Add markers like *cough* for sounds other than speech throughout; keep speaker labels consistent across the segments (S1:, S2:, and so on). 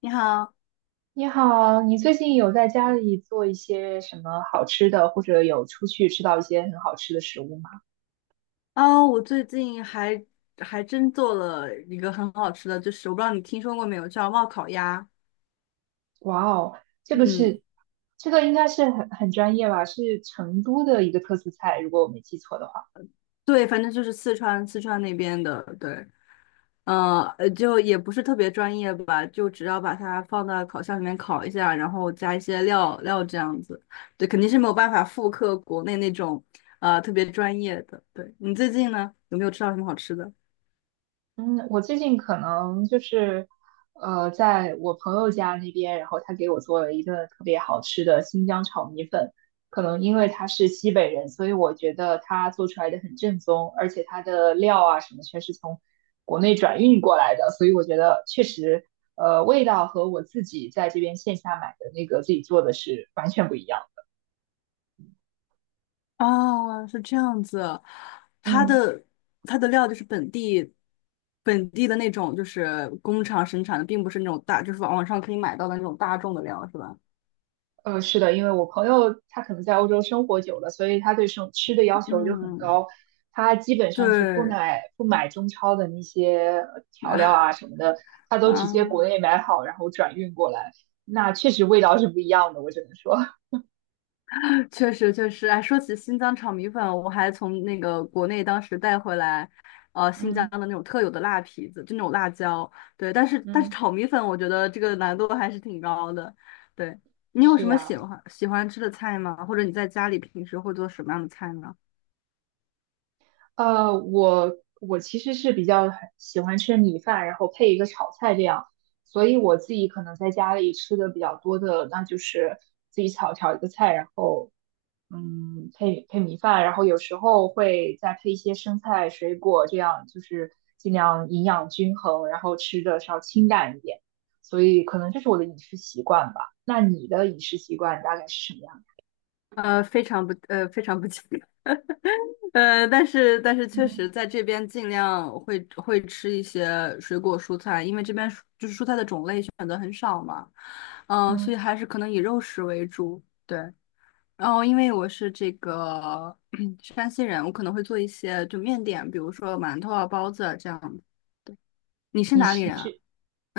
S1: 你好，
S2: 你好，你最近有在家里做一些什么好吃的，或者有出去吃到一些很好吃的食物吗？
S1: 啊、我最近还还真做了一个很好吃的，就是我不知道你听说过没有，叫冒烤鸭。
S2: 哇哦，这个
S1: 嗯，
S2: 是，这个应该是很专业吧，是成都的一个特色菜，如果我没记错的话。
S1: 对，反正就是四川那边的，对，就也不是特别专业吧，就只要把它放到烤箱里面烤一下，然后加一些料这样子，对，肯定是没有办法复刻国内那种特别专业的。对，你最近呢，有没有吃到什么好吃的？
S2: 嗯，我最近可能就是，在我朋友家那边，然后他给我做了一顿特别好吃的新疆炒米粉。可能因为他是西北人，所以我觉得他做出来的很正宗，而且他的料啊什么全是从国内转运过来的，所以我觉得确实，味道和我自己在这边线下买的那个自己做的是完全不一样。
S1: 哦，是这样子，它
S2: 嗯。
S1: 的它的料就是本地的那种，就是工厂生产的，并不是那种大，就是网上可以买到的那种大众的料，是吧？
S2: 是的，因为我朋友他可能在欧洲生活久了，所以他对生吃的要求就很
S1: 嗯，
S2: 高，他基本上是不
S1: 对，
S2: 买不买中超的那些调料啊
S1: *laughs*
S2: 什么的，他都直接国
S1: 啊，
S2: 内买好，然后转运过来。那确实味道是不一样的，我只能说
S1: 确实，哎，说起新疆炒米粉，我还从那个国内当时带回来，
S2: *laughs*
S1: 新疆
S2: 嗯
S1: 的那种特有的辣皮子，就那种辣椒，对，但是
S2: 嗯，
S1: 炒米粉，我觉得这个难度还是挺高的。对，
S2: *laughs*
S1: 你有
S2: 是
S1: 什么
S2: 呀。
S1: 喜欢吃的菜吗？或者你在家里平时会做什么样的菜呢？
S2: 我其实是比较喜欢吃米饭，然后配一个炒菜这样，所以我自己可能在家里吃的比较多的，那就是自己炒炒一个菜，然后配米饭，然后有时候会再配一些生菜、水果，这样就是尽量营养均衡，然后吃的稍清淡一点，所以可能这是我的饮食习惯吧。那你的饮食习惯大概是什么样的？
S1: 非常不 *laughs* 健但是确实
S2: 嗯
S1: 在这边尽量会吃一些水果蔬菜，因为这边蔬就是蔬菜的种类选择很少嘛，所以
S2: 嗯，
S1: 还是可能以肉食为主。对，然后因为我是这个 *clears throat* 山西人，我可能会做一些就面点，比如说馒头啊、包子啊这样子。对，你是
S2: 你
S1: 哪里
S2: 是你
S1: 人啊？
S2: 是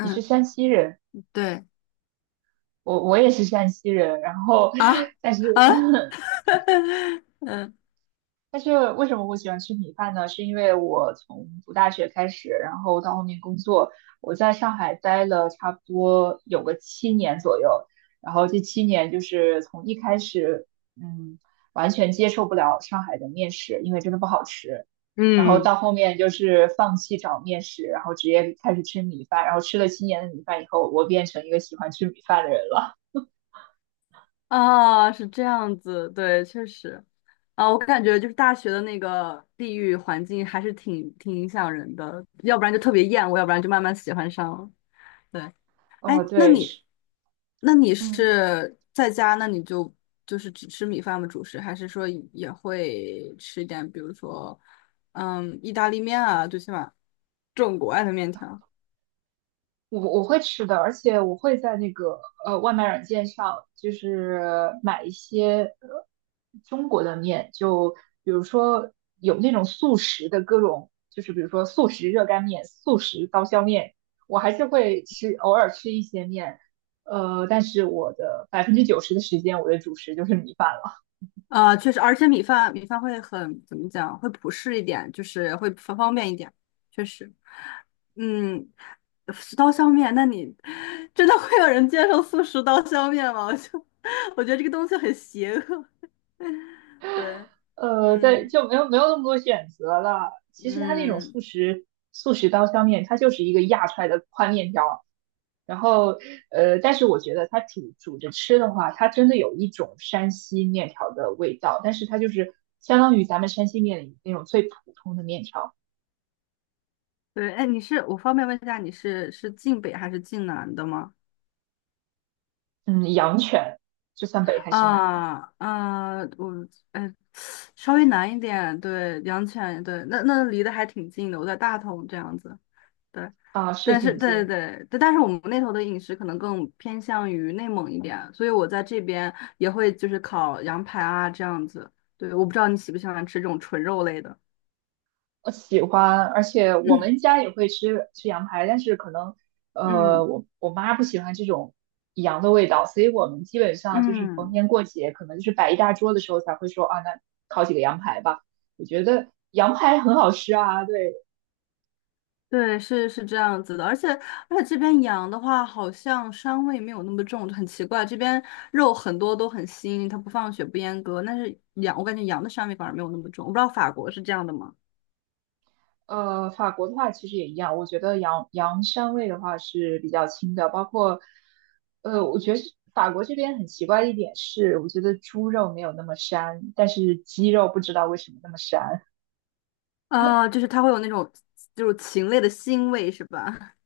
S2: 你是山西人？
S1: 对。
S2: 我也是山西人，然后
S1: 啊，
S2: 但是
S1: 啊，
S2: *laughs*
S1: *laughs* 嗯。
S2: 但是为什么我喜欢吃米饭呢？是因为我从读大学开始，然后到后面工作，我在上海待了差不多有个七年左右，然后这七年就是从一开始，嗯，完全接受不了上海的面食，因为真的不好吃，然后
S1: 嗯。
S2: 到后面就是放弃找面食，然后直接开始吃米饭，然后吃了七年的米饭以后，我变成一个喜欢吃米饭的人了。
S1: 啊，是这样子，对，确实，啊，我感觉就是大学的那个地域环境还是挺影响人的，要不然就特别厌恶，要不然就慢慢喜欢上了。对，哎，
S2: 哦，
S1: 那
S2: 对，
S1: 你，
S2: 是，
S1: 那你
S2: 嗯。
S1: 是在家，那你就就是只吃米饭吗？主食，还是说也会吃一点，比如说，嗯，意大利面啊，最起码这种国外的面条。
S2: 我会吃的，而且我会在那个外卖软件上，就是买一些中国的面，就比如说有那种速食的各种，就是比如说速食热干面、速食刀削面，我还是会吃，偶尔吃一些面，但是我的90%的时间，我的主食就是米饭了。
S1: 啊，确实，而且米饭会很，怎么讲，会普适一点，就是会方便一点，确实。嗯，十刀削面，那你真的会有人接受素食刀削面吗？我就 *laughs* 我觉得这个东西很邪恶。*laughs* 对，
S2: 对，
S1: 嗯，
S2: 就没有那么多选择了。其实它那种
S1: 嗯，
S2: 速食刀削面，它就是一个压出来的宽面条。然后，但是我觉得它煮煮着吃的话，它真的有一种山西面条的味道，但是它就是相当于咱们山西面里那种最普通的面条。
S1: 对，哎，你是我方便问一下，你是晋北还是晋南的吗？
S2: 嗯，阳泉，这算北还是南呢？
S1: 我哎，稍微南一点，对，阳泉，对，那离得还挺近的，我在大同这样子。对，
S2: 啊，是
S1: 但是
S2: 挺近。
S1: 对，但是我们那头的饮食可能更偏向于内蒙一点，所以我在这边也会就是烤羊排啊这样子。对，我不知道你喜不喜欢吃这种纯肉类的。
S2: 我喜欢，而且我
S1: 嗯
S2: 们家也会吃吃羊排，但是可能
S1: 嗯
S2: 我妈不喜欢这种羊的味道，所以我们基本上就是逢
S1: 嗯，
S2: 年过节，可能就是摆一大桌的时候才会说啊，那烤几个羊排吧。我觉得羊排很好吃啊，对，
S1: 对，是这样子的，而且这边羊的话，好像膻味没有那么重，就很奇怪。这边肉很多都很腥，它不放血不阉割，但是羊我感觉羊的膻味反而没有那么重。我不知道法国是这样的吗？
S2: 法国的话其实也一样，我觉得羊膻味的话是比较轻的，包括我觉得是法国这边很奇怪的一点是，我觉得猪肉没有那么膻，但是鸡肉不知道为什么那么膻。
S1: 它会有那种就是禽类的腥味是吧？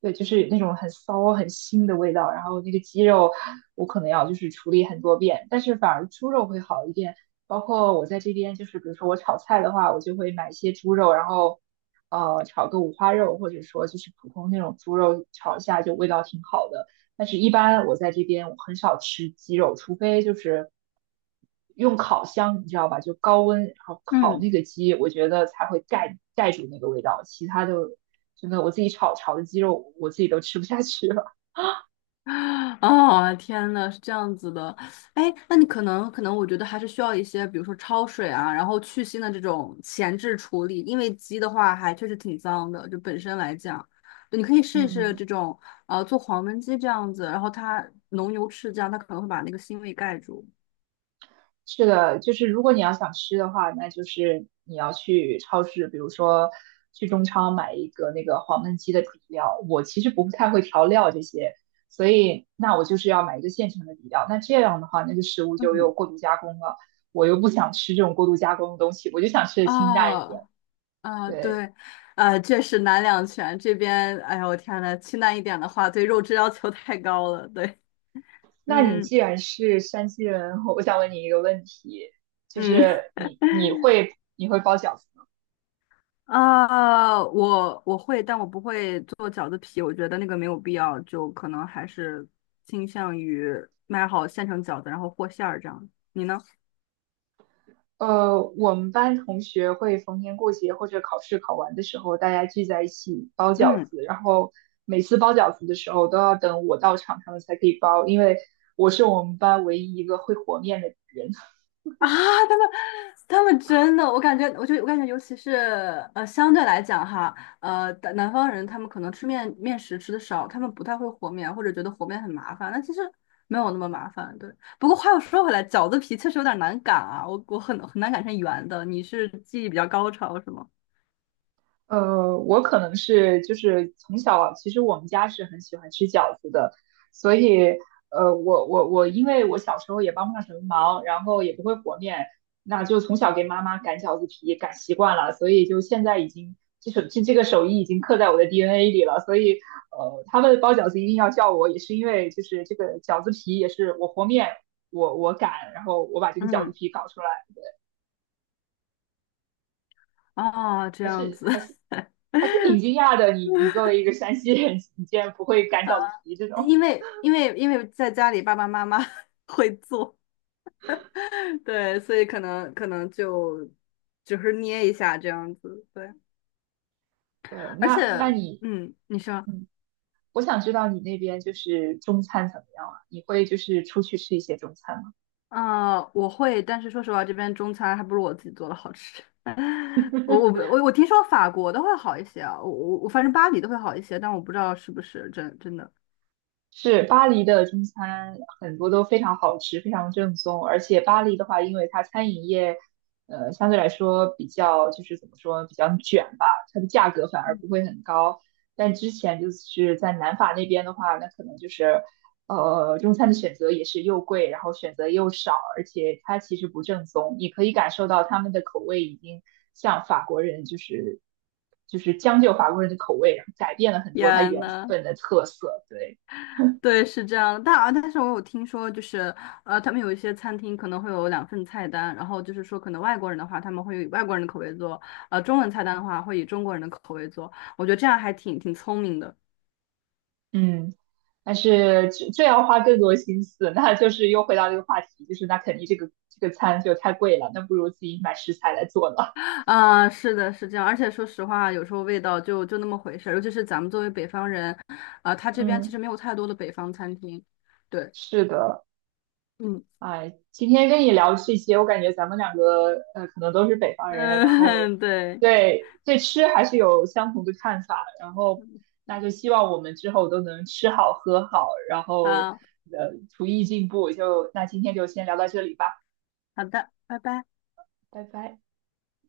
S2: 对，就是那种很骚、很腥的味道。然后那个鸡肉，我可能要就是处理很多遍，但是反而猪肉会好一点。包括我在这边，就是比如说我炒菜的话，我就会买一些猪肉，然后炒个五花肉，或者说就是普通那种猪肉炒一下，就味道挺好的。但是，一般我在这边我很少吃鸡肉，除非就是用烤箱，你知道吧？就高温然后烤
S1: 嗯，
S2: 那个鸡，我觉得才会盖住那个味道，其他的真的我自己炒的鸡肉我自己都吃不下去了。
S1: *gasps* 啊天呐，是这样子的，哎，那你可能，我觉得还是需要一些，比如说焯水啊，然后去腥的这种前置处理，因为鸡的话还确实挺脏的，就本身来讲，对，你可以试一试
S2: 嗯
S1: 这种，做黄焖鸡这样子，然后它浓油赤酱，它可能会把那个腥味盖住。
S2: 是的，就是如果你要想吃的话，那就是你要去超市，比如说去中超买一个那个黄焖鸡的底料。我其实不太会调料这些，所以那我就是要买一个现成的底料。那这样的话，那个食物就又过度加工了。我又不想吃这种过度加工的东西，我就想吃的清淡一点。
S1: 哦，啊，
S2: 对，
S1: 对，确实难两全，这边，哎呦，我天呐，清淡一点的话，对肉质要求太高了，对，
S2: 那你
S1: 嗯
S2: 既然是山西人，我想问你一个问题，就
S1: 嗯。
S2: 是你会包饺子吗？
S1: 啊，我会，但我不会做饺子皮，我觉得那个没有必要，就可能还是倾向于买好现成饺子，然后和馅儿这样。你呢？
S2: 我们班同学会逢年过节或者考试考完的时候，大家聚在一起包
S1: *laughs*
S2: 饺
S1: 嗯。
S2: 子，然后每次包饺子的时候都要等我到场，他们才可以包，因为我是我们班唯一一个会和面的人。
S1: 啊，他们他们真的，我感觉，我感觉，尤其是相对来讲哈，南方人他们可能吃面食吃的少，他们不太会和面，或者觉得和面很麻烦，那其实没有那么麻烦，对。不过话又说回来，饺子皮确实有点难擀啊，我很难擀成圆的。你是技艺比较高超是吗？
S2: 我可能是就是从小，其实我们家是很喜欢吃饺子的，所以呃，我我我，因为我小时候也帮不上什么忙，然后也不会和面，那就从小给妈妈擀饺子皮擀习惯了，所以就现在已经这个手艺已经刻在我的 DNA 里了，所以他们包饺子一定要叫我，也是因为就是这个饺子皮也是我和面我擀，然后我把这个饺子
S1: 嗯，
S2: 皮搞出来，
S1: 哦，这
S2: 还
S1: 样
S2: 是
S1: 子，
S2: 还是
S1: *laughs*
S2: 还是挺惊讶的。你你作为一个山西人，*laughs* 你竟然不会擀
S1: 呃，
S2: 饺子皮这种。
S1: 因为在家里爸爸妈妈 *laughs* 会做，*laughs* 对，所以可能就只是捏一下这样子，对，
S2: 对，
S1: 而且，
S2: 那那你，
S1: 嗯，你说，
S2: 嗯，我想知道你那边就是中餐怎么样啊？你会就是出去吃一些中餐吗？
S1: 我会，但是说实话，这边中餐还不如我自己做的好吃。*laughs* 我我不我我听说法国的会好一些啊，我反正巴黎的会好一些，但我不知道是不是真的。
S2: 是巴黎的中餐很多都非常好吃，非常正宗。而且巴黎的话，因为它餐饮业，相对来说比较就是怎么说，比较卷吧，它的价格反而不会很高。但之前就是在南法那边的话，那可能就是，中餐的选择也是又贵，然后选择又少，而且它其实不正宗。你可以感受到他们的口味已经像法国人，就是将就法国人的口味，然后改变了很多它
S1: 天
S2: 原
S1: 呐，
S2: 本的特色。对。
S1: 对，是这样的，但啊，但是我有听说，就是他们有一些餐厅可能会有两份菜单，然后就是说，可能外国人的话，他们会以外国人的口味做，中文菜单的话会以中国人的口味做，我觉得这样还挺聪明的。
S2: 嗯，但是这要花更多心思，那就是又回到这个话题，就是那肯定这个餐就太贵了，那不如自己买食材来做呢。
S1: 是的，是这样，而且说实话，有时候味道就那么回事儿，尤其是咱们作为北方人，他这边其
S2: 嗯
S1: 实没有太多的北方餐厅。
S2: *laughs*
S1: 对，
S2: 是的，
S1: 嗯
S2: 哎，今天跟你聊这些，我感觉咱们两个可能都是北方人，然后
S1: 嗯，*laughs* 对，
S2: 对吃还是有相同的看法，然后那就希望我们之后都能吃好喝好，然后
S1: 好
S2: 厨艺进步，就那今天就先聊到这里吧，
S1: 好的，拜拜。
S2: 拜拜。